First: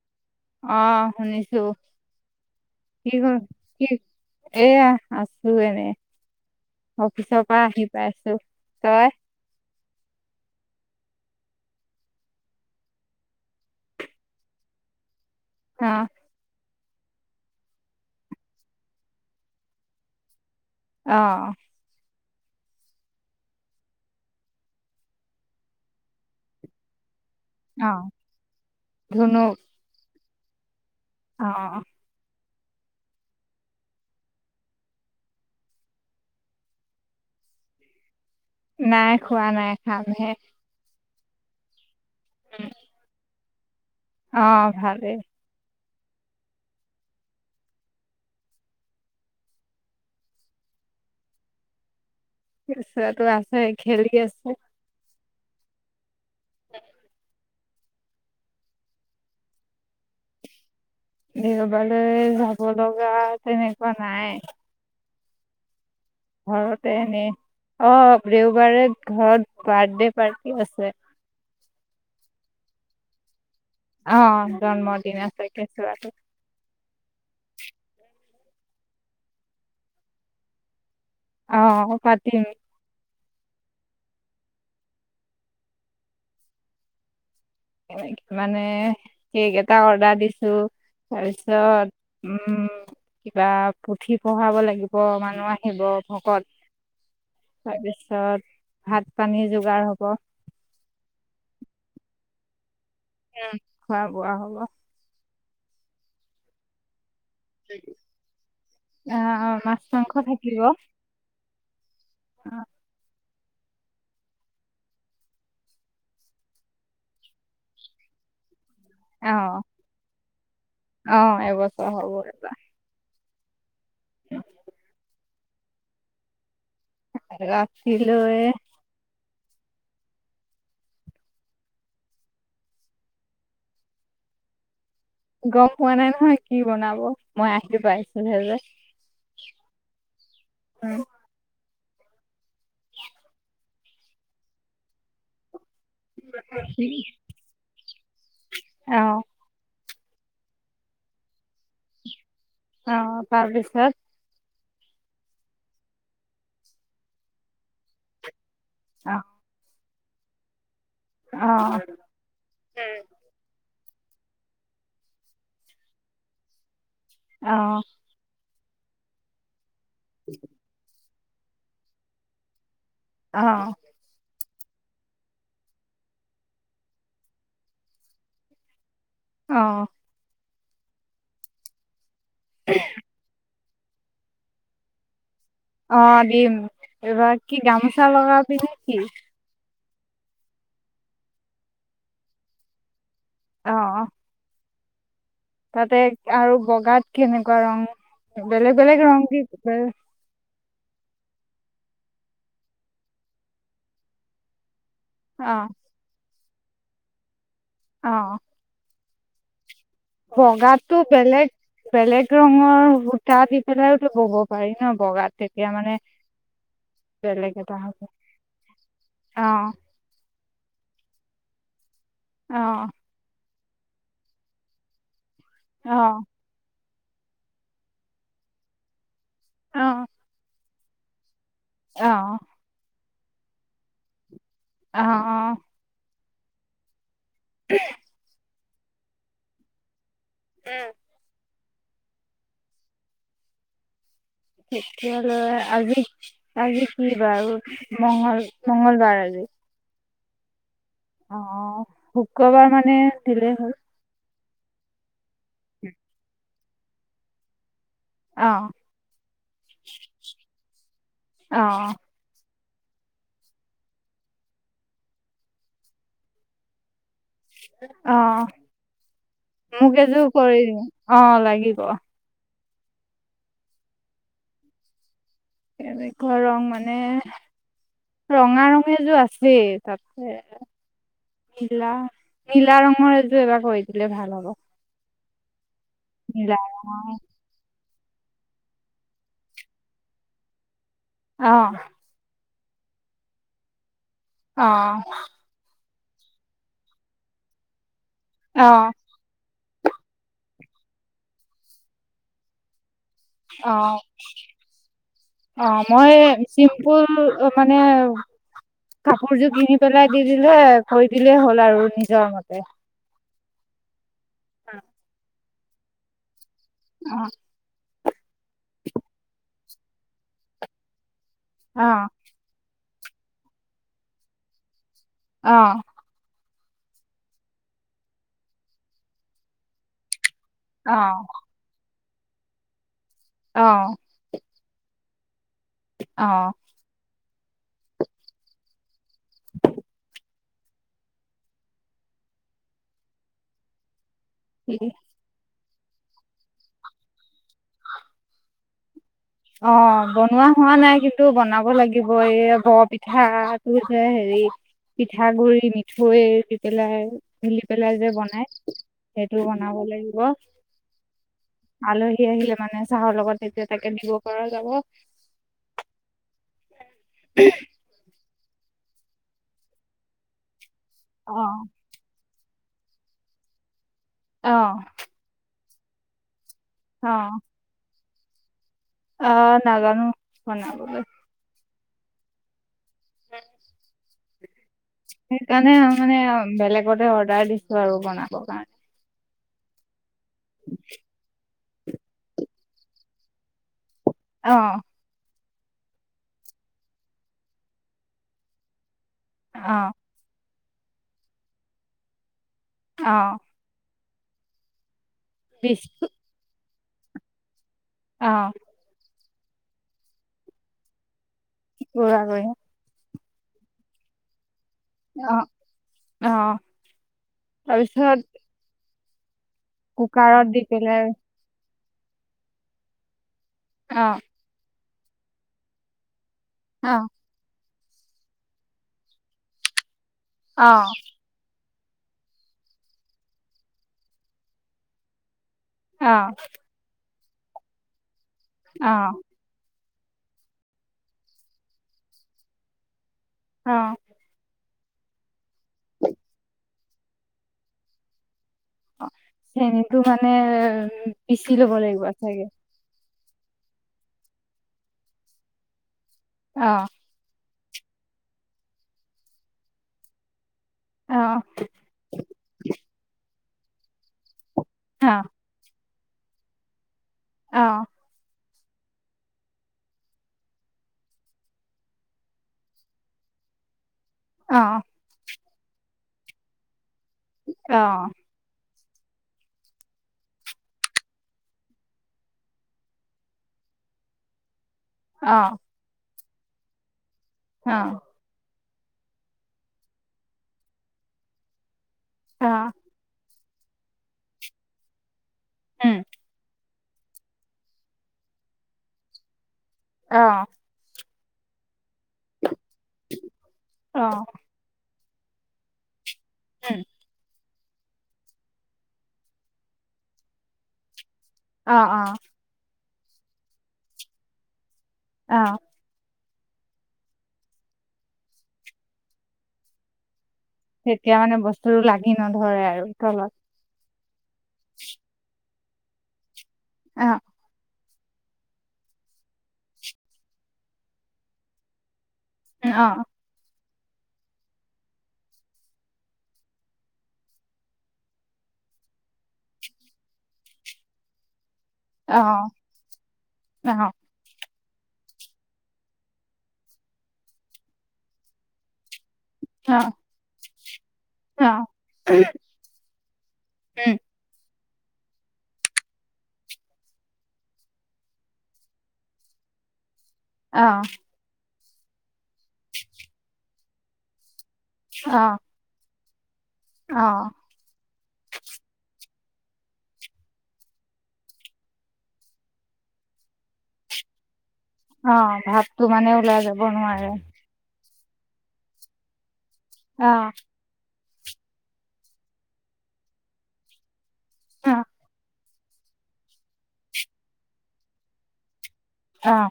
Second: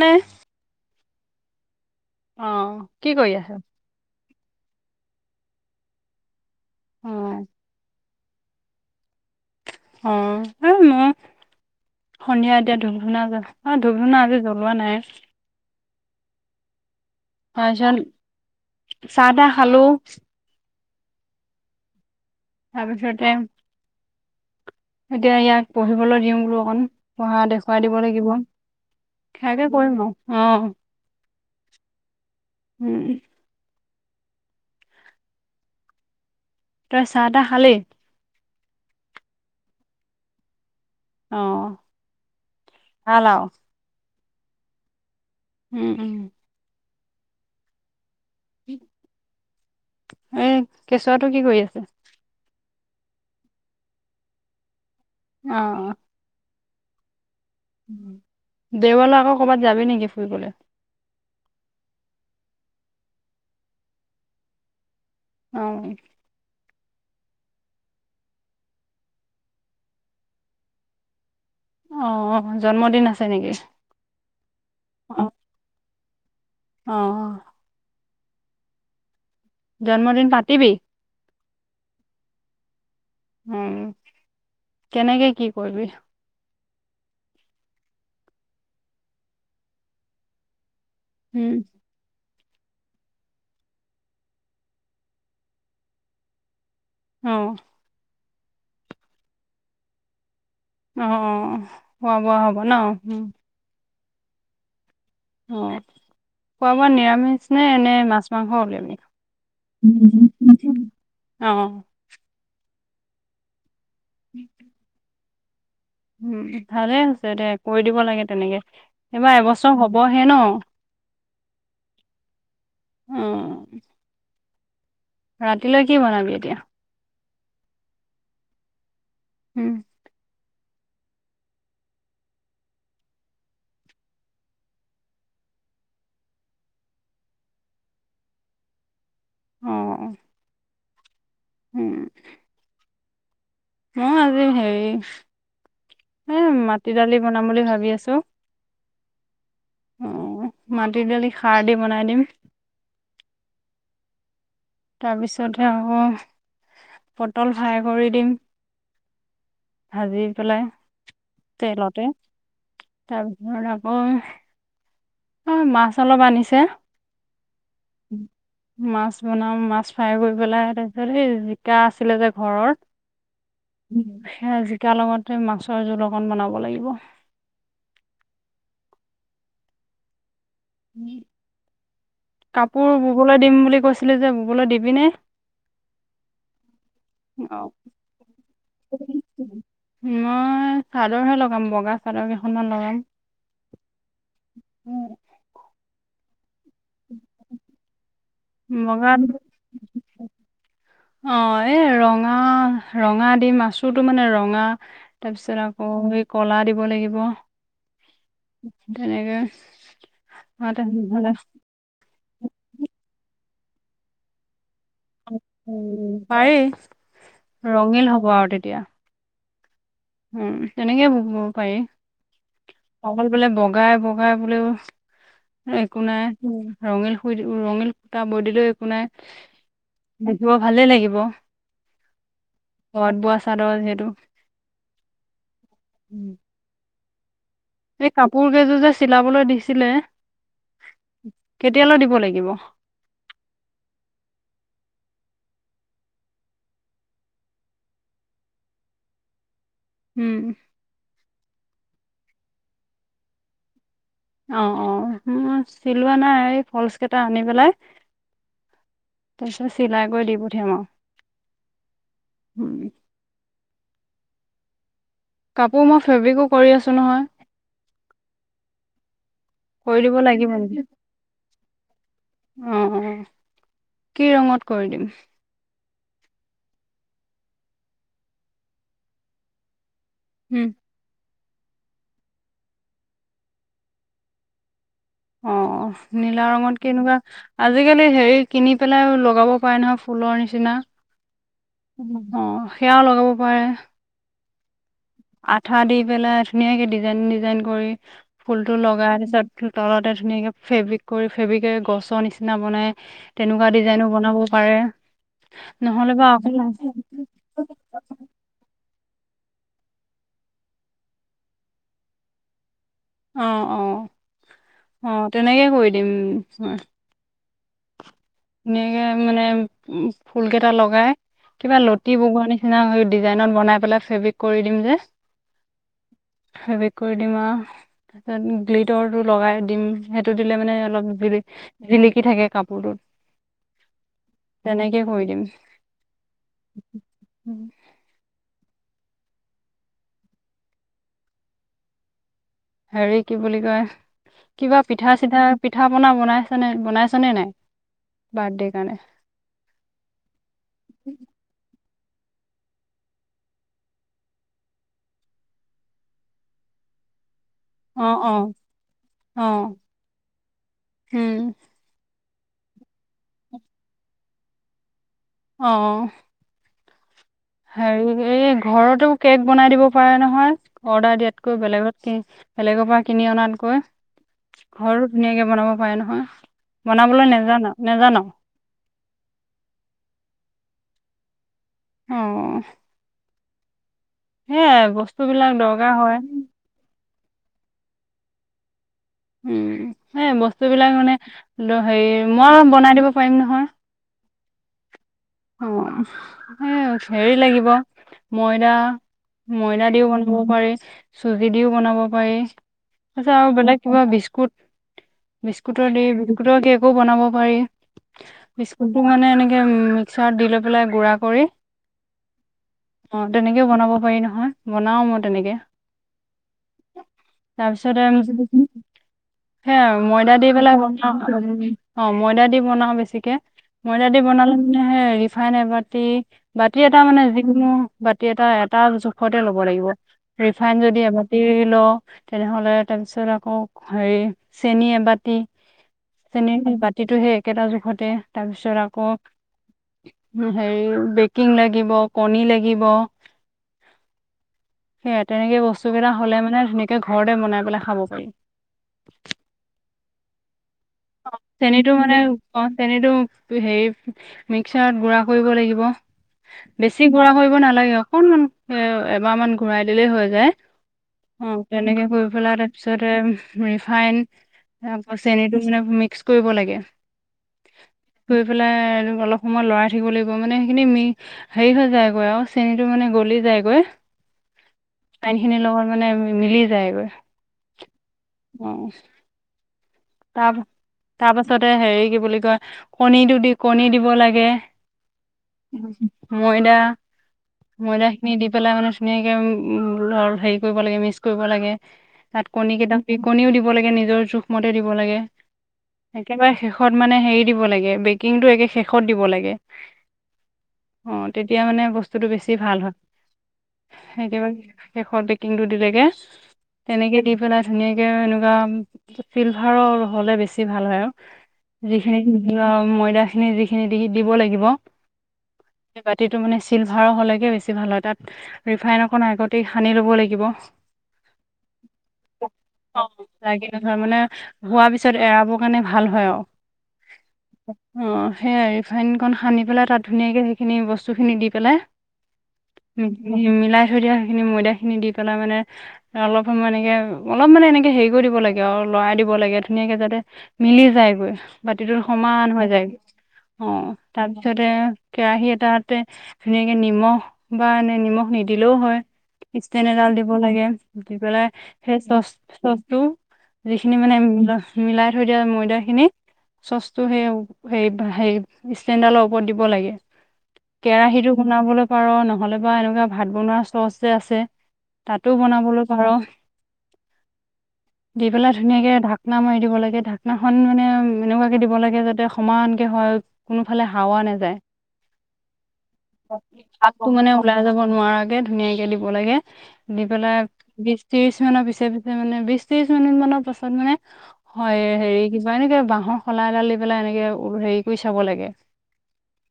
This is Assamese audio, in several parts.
নে অ', শুনিছোঁ। অ', কি কৰি আছ? এইয়া আছোঁ, এনে অ অফিচৰ পৰা আহি পাইছোঁ। তই? অ', এই মইয়ো সন্ধিয়া এতিয়া ধূপ-ধুনা জ্বলাই। অ', ধূপ-ধুনা আজি জ্বলোৱা নাই। অ'। হয়ছ চাহ দাহ খালো। অ'। তাৰ পিছতে এতিয়া ইয়াক পঢ়িবলৈ দিওঁ বোলো অকণ। পঢ়া দেখুৱাই দিব অ', লাগিব, ধুনু সেয়াকে কৰিম আৰু। অ'। অ'। উম। তই চাহ তাহ খালি? নাই, খোৱা নাই খামহে। অ'। উম, হ'লো। অ', ভালেই। উম, উম। উম, কেঁচুৱাটো কি কৰি আছে? কেঁচুৱাটো আছে, খেলি আছে। অ'। [inaudible] দেওলত আকৌ কৰ'বাত যাবি নেকি ফুৰিবলে? দেওঁবাৰেলৈ যাব লগা তেনেকুৱা নাই। অ'। ঘৰতে এনে অ', দেওঁবাৰে ঘৰত বাৰ্থডে পাৰ্টি আছে। অ', অ', জন্মদিন আছে নেকি। অ', জন্মদিন অ আছে কেঁচুৱাটো অ'। জন্মদিন পাতিবি? অ', পতিম। উম, কেনেকে কি কৰিবি? মানে কেক এটা অৰ্ডাৰ দিছো। তাৰ উম পিছত উম, কিবা পুথি পঢ়াব লাগিব মানুহ আহিব ভকত অ তাৰ পিছত ভাত পানীৰ যোগাৰ হ'ব। অ', খোৱা বোৱা হ'ব ন'। উম। খোৱা বোৱা হ'ব। অ', খোৱা বোৱা নিৰামিষ নে এনেই মাছ-মাংস আহ মাছ মাংস থাকিব অ নিৰামিষ অ'। [inaudible] উম, ভালে হৈছে দে কৈ দিব লাগে তেনেকে। এইবাৰ অ', এবছৰ হ'বহে ন অ', এবছৰ হ'ব এবাৰ। অ ৰাতিলৈ কি বনাবি এতিয়া? ৰাতিলৈ উম গম পোৱা নাই নহয় কি বনাব মই আহিলো পাইছিলোহে যে। অহ অ, উম উম ম আজি হেৰি এ মাটি দালি বনাম বুলি ভাবি আছো। টো অহ অ মাটি দালি খাৰ দি বনাই দিম। অ তাৰপিছত তাৰপিছতহে আকৌ পটল ফ্ৰাই কৰি দিম। অ ভাজি পেলাই অ তেলতে তাৰপিছৰত। অ অ' মাছ অলপ আনিছে। অহ মাছ বনাম মাছ। খাই গৈ পেলাই। ত সেই জিকা আছিলে যে ঘৰৰ, অহ, জিকা লগতে মাছৰ জোল অকণ বনাব লাগিব। অ নি [unintelligible] কাপোৰ ববলৈ দিম বুলি। কৈছিলো যে বুবলৈ দিবি নে? অ' দিম। এইবাৰ কি অঁ গামোচা লগাবিনেকি? মই চাদৰহে লগাম বগা চাদৰ কেইখনমান লগাম। অহ, উম তাতে আৰু বগাত কেনেকুৱা ৰং বেলেগ-বেলেগ ৰ‌ং দি দিবা। অ এ ৰঙা-ৰঙা দি মাছোটো মানে ৰঙা, অ তাৰপিছত আকৌ কলা দিব লাগিব। অ'। তেনেকে বগাতো বেলেগ বেলেগ ৰঙৰ সূতা দি সেই ডালতো ব'ব পাৰি। ন বগাত তেতিয়া উ মানে পাৰি ৰঙিল হ'ব আৰু তেতিয়া। আ উম তেনেকে ব'ব পাৰি। অ অকল বোলে বগা গাই বগাই বুলিও অ একো নাই। ৰঙীল শুই ৰঙীল সূতা বৈ দিলেওঁ একো নাই। অ এজোৱা [unintelligible] ভালেই লাগিব। অ'। ঘৰত বোৱা চাদৰ যিহেতু অ' অ'। উম, এই কাপোৰ এযোৰ যে চিলাবলৈ দিছিলে উম। কেতিয়ালৈ দিব লাগিব। তেতিয়ালৈ আজি আজি কি বাৰ মগল মঙ্গলবাৰ আজি। উম। অ', শুক্ৰবাৰ মানে দিলে হ'ল। অ', অ'। উম, মোৰ চিলোৱা নাই। ফল্চ কেইটা আনি পেলাই অ তা পিছত চিলাই কৰি দি পঠিয়াম আৰু। অ হম। কাপোৰ মই ফেব্ৰিকো কৰি আছো নহয়। অ'। মোক কৰি দিব এযোৰ লাগিব কৰি দি, নেকি অ', লাগিব। অ', কি ৰঙত কৰি দিম? কেনেকুৱা ৰং মানে, ৰঙা ৰঙেযোৰ আছেই। তাতে উম নীলা, নীলা ৰঙৰ এযোৰ এবাৰ কৰি দিলে ভাল হ'ব। অ', অ'। নীলা ৰঙত কে এনেকুৱা- আজিকালি হেৰি কিনি পেলাই লগাব পাৰে নহয় ফুলৰ নিচিনা। অ অহ। সেয়াও লগাব পাৰে, অ। আঠা দি পেলাই ধুনীয়াকে ডিজাইন ডিজাইন কৰি- অ ফুলটো লগাই তাপিছত - তলতে ধুনীয়াকে ফেব্ৰিক কৰি ফেব্ৰিকেৰে গছৰ নিচিনা বনাই- তেনেকুৱা অ ডিজাইনো বনাব পাৰে অ মই নহ'লে বাৰু- চিম্পুল মানে [unintelligible] কাপোৰযোৰ কিনি পেলাই দি দিলে কৰি দিলেই হ'ল আৰু নিজৰ মতে- অ অ। অ- তেনেকেই কৰি দিম। [unintelligible] অ ফুলকেইটা লগাই- কিবা অ লতি বগুৱোৱাৰ নিচিনা হৈ- ডিজাইনত বনাই পেলাই ফেব্ৰিক কৰি দিম যে- অ। ফেবিক কৰি দিম আৰু তাৰপিছত গ্লিতৰটো লগাই দিম সে - টো দিলে মানে অলপ জিলিক- কি থাকে কাপোৰটোত। অ। তেনেকে কৰি দিম। অহ। উম। হেৰি কি বুলি কয়- অ কিবা অ পিঠা-চিঠা- পিঠা-পনা বনাইছা বনাইছা নে নাই? বাৰ্থদেই কাৰণে? অ বনোৱা হোৱা নাই কিন্তু বনাব লাগি- গিব এই বৰপিঠাটো যে হেৰি পিঠাগুৰি মিঠৈ দি পেলাই- ঘেলি পেলাই অ যে অ বনাই সেইটো অ বনাব লাগিব, উম আলহী- লহী আহিলে মানে চাহৰ লগত তেতিয়া তাকে দিব- পৰা যাব। অহ। হেৰি এই - ঘৰটো কেক বনাই দিব পাৰে নহয়? অৰ্ডাৰ দিয়াতকৈ, বেলেগত কি বেলেগৰ পৰা কিনি অনাতকৈ অ ঘৰ ধুনীয়াকে বনাব হয়, নহয়। বনাবলৈ নেজান, নেজান? অঁ, নাজানোঁ, বনাবলৈ। অঁ। উম। সেইয়াই সেইকাৰণে আউ মানে অম বেলেগতে আৰ দিছোঁ আৰু বনাবৰ কাৰণে। উম। সেইয়াই বস্তু বিলাক মানে, দ হেৰি মই বনাই দিব পাৰিম নহয়। হাঁ অঁহ সেয়ে আউ হেৰি লাগিব, ময়দা। অ ময়দা দিও বনাব পাৰি। চুজি দিও বনাব পাৰি। অ তাপিছত আউ বেলেগ কিবা বিস্কুট বিস্কুট বিছ দিয়ে বিস্কুটৰ দি বনাব পাৰি। অ বিস্কুটটো মানে এনে সেই মিক্সাৰত দি লৈ পেলাই গুড়া কৰি গুড়া কৰি অঁ, তেনেকেও বনাব পাৰি নহয়। বনাও মই অ তেনেকে, অ তাৰপিছতে তাৰপিছত যদি সেইয়াই আৰু ময়দা দি পেলাই বনোৱা অঁ ময়দা দি বনাও বেছিকে। অ ময়দা দি বনালে হে ৰিফাইন এবাতি বাতি অ এটা মানে যিকোনো বাতি এটা এটা জোখতে ল'ব লাগিব। ৰিফাইন অ যদি এবাতি ল তেনেহ'লে তাৰপিছত আকৌ হেৰি, চেনি এবাতি অ', চনেহিৰ [unintelligible] যিটো সেই একেটা জোখতে তাৰপিছত অ', আকৌ হেৰি বেকিং লাগিব, কণী লাগিব অ সেইয়া তেনেকে বস্তু কেইটা হলে মানে ধুনীয়াকে ঘৰতে বনাই পেলাই খাব পাৰি অ চনীতো মানে উম, অ পিচি ল'ব চেনীতটো লাগিব মানে, চাগে অ চনীটো হেৰি মিক্সাৰত গুড়া কৰিব লাগিব। অ', বেছি গুড়া কৰিব নালাগে নালাগে অকনমান এবাৰ মান ঘূৰাই দিলেই হৈ যায় অ তেনেকে কৰি পেলাৰ পিছতে ৰিফাইন তাৰ পছ অ', চনীটো মিক্স কৰিব লাগে অহ ধুই পেলাই অলপ সময় লৰাই থাকিব লাগিব, মানে সেইখিনি মি হেৰি হৈ যায়গৈ আৰু চেনীতটো মানে গলি যায়গৈ অ আইনখিনিৰ লগত মানে মিলি যায়গৈ আহ উম তাৰ তাৰপাছতে হেৰি কি বুলি কয়, কণীটো দি কণী দিব লাগে অ ময়দা, অ', ময়দা খিনি দি পেলাই মানে ধুনীয়াকৈ লৰ হেৰি কৰিব লাগে মিছ কৰিব লাগে তাত অ', কণীতা দি কণীও দিব লাগে নিজৰ জোখমতে দিব লাগে। উম, একেবাৰে শেষ শেষত মানে হেৰি দিব লাগে, বেকিংটো একে শেষত দিব লাগে। আহ অ তেতিয়া মানে বস্তু বস্তুটো বেছি ভাল হয়। অ', সেইটোৱে শেষৰ বেকিংটো দিলেগৈ উম, তেনেকে দি পেলাই ধুনীয়াকে এনেকুৱা চিলভাৰৰ হ'লে বেছি ভাল হয় আৰু অ', অ', [unintelligible] ময়দা খিনি যিখিনি দি দিব লাগিব। অ'। বাতিটো মানে চিলভাৰৰ হ'লে একে বেছি ভাল হয় তাত ৰিফাইন অকণ আগতেই সানি ল'ব লাগিব। তেতিয়া মানে বস্তুটো লাগি নধৰে আৰু তলত। হয় মানে হোৱাৰ পিছত এৰাব মানে ভাল হয় আৰু। অ'। অ' সেই ৰিফাইনকণ সানি পেলাই তাত ধুনীয়াকৈ সেইখিনি বস্তুখিনি দি পেলাই অ', অ', মিলাই দিয়া খিনি ময়দা খিনি দি পেলাই মানে অলপ সময় এনেকে অলপ মানে এনেকে হেৰি কৰি দিব লাগে। লৰাই দিব লাগে ধুনীয়াকে যাতে মিলি যায়গৈ। বাতিটোৰ অ', সমান হৈ যায়। অ' তাৰপিছত পিছতে কেৰাহী এটাতে ধুনীয়াকে নিমখ বা এনে নিমখ নিদিলেও হয়। ইছ্টেন এডাল দিব লাগে। দি পেলাই সেই চছ চছটো উম, যিখিনি মানে মিলাই থৈ দিয়া ময়দা খিনি চচটো সেই হেই হেৰি ষ্টেণ্ডালৰ ওপৰত দিব লাগে। অ', কেৰাহীটো বনাবলৈ পাৰ নহ'লে বা এনেকুৱা ভাত বনোৱা চছ যে আছে। তাতো অ', বনাবলৈ বাৰু অ'। দি পেলাই ধুনীয়াকে ঢাকনা মাৰি দিব লাগে। ঢাকনাখন মানে এনেকুৱাকে দিব লাগে যাতে সমানকে হয় কোনোফালে হাৱা নাযায়। অ' ভাপতো মানে ওলাই যাব ভাপটো নোৱাৰে। মানে ওলাই যাব নোৱাৰাকে ধুনীয়াকৈ দিব লাগে। দি অ', পেলাই ত্ৰিশ মানৰ পিছে পিছে মানে বিশ ত্ৰিশ মিনিট মানৰ পাছত মানে অ', হয় হেৰি কিবা এনেকে বাহৰ শলা এডাল দি পেলাই এনেকে হেৰি কৰি চাব লাগে। অ'।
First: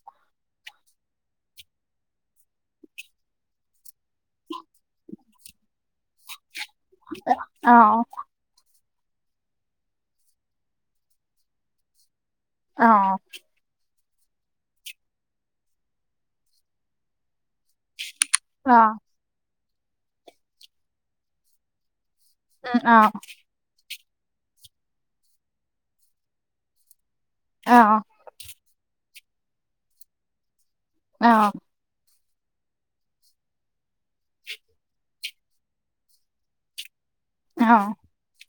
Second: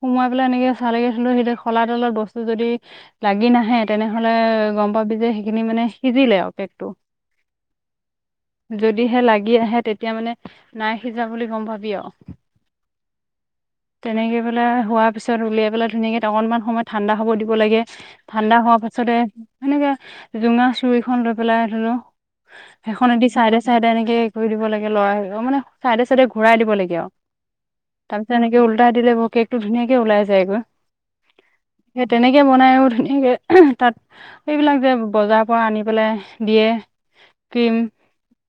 সোমোৱাই পেলাই এনেকে চালে একে সেই শলা ডালত বস্তু যদি লাগি নাহে তেনেহ'লে গম পাবি যে সেইখিনি মানে সিজিলে আৰু কেকটো। অ'। যদিহে লাগি আহে তেতিয়া মানে নাই সিজা বুলি গম পাবি আৰু। অ'। তেনেকে পেলাই হোৱাৰ পিছত উলিয়াই পেলাই ধুনীয়াকে অকনমান সময় ঠাণ্ডা হ'ব দিব লাগে। ঠাণ্ডা হোৱাৰ অ', পাছতে এনেকে জোঙা চুৰিখন লৈ পেলাই ধেনো উম অ', সেইখনদি চাইডে, চাইডে এনেক সে কৰি দিব লাগে ল'ৰা মানে চাইডে, চাইডে ঘূৰাই দিব লাগে আৰু। অ', তালচানকে উলটাই দিলে হ কেকটো ধুনীয়াকে ওলাই যায়গৈ। অ'। সেই তেনেকে বনায়ো ধুনীয়াকে তাত এইবিলাক যে বজাৰৰ পৰা আনি পেলাই দিয়ে। কিম অ',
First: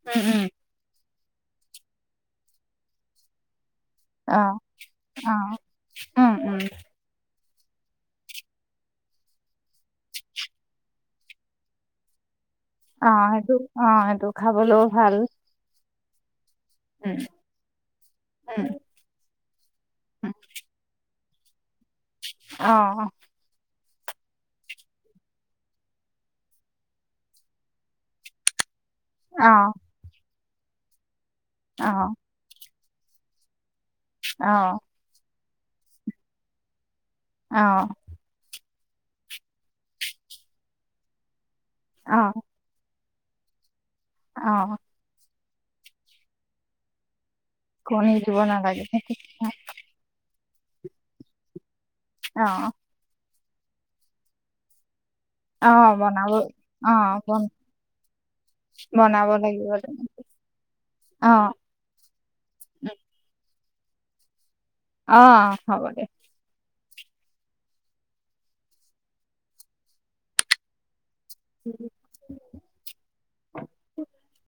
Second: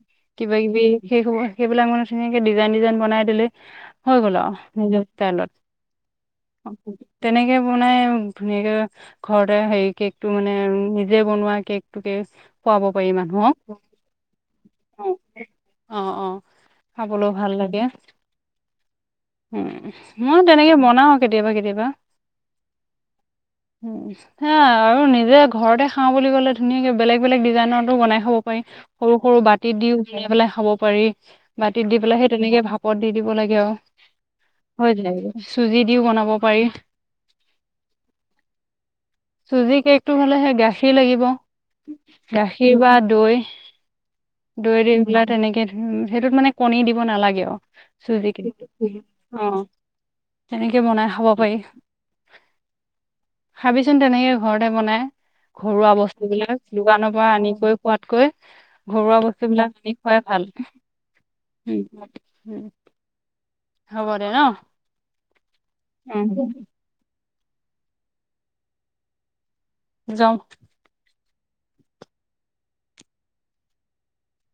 উম উম কিবা কিবি সেই হ'ব, সেইবিলাকমানে ধুনীয়াকে ডিজাইন ডিজাইন বনাই দিলে হৈ গ'ল আৰু অ', নিজৰাইলত অ', উম, উম, তেনেকে বনাই ধুনীয়াকে ঘৰতে হেৰি কেকটো মানে নিজে বনোৱা কেকটোকে পোৱাব পাৰিমমান অ', এইটো অ', এইটো খাবলৈও ভাল। উম, খাবলৈ ভাল লাগে উম। উম, উম মই তেনেকে বনাওঁ। কেতিয়াবা, কেতিয়াবা অ'। হা আৰু নিজে ঘৰতে খাওঁ বুলি ক'লে ধুনীয়াকে বেলেগ বেলেগ ডিজাইনতটো বনাই হ'ব পাৰি। সৰু সৰু অ', বাটিত দিও সাই পেললে খাব পাৰি। বাটিত দি অ', পেলাই সেই তেনেকে ভাল পদ দি দিব লাগে অ', আৰু। হ'দে চুজি দিওঁ বনাব পাৰি। অ'। চুজি কেকটো হ'লে সেই গাখীৰ লাগিব। অ', গাখীৰ বাদ দৈ। অ', ডৰি তেনেকে সেইটোত মানে কণী দিব নালাগে আৰু। কনেই যিব চুজিকে নালাগে। অ তেনেকে বনাই খাব পাৰি। অ'। খাবিচোন তেনেকে ঘৰতে বনাই। ঘৰুৱা অ', বস্তু বনাব বিলাক দোকানৰ অ', পৰা বন আনি কৈ খোৱাতকৈ ঘৰুৱা বনাব লাগিব বস্তুবিলাক কিনি খোৱাই ভাল। অ', হ'ব দে ন? অ', হ'ব দে। উম যাওক [inaudible]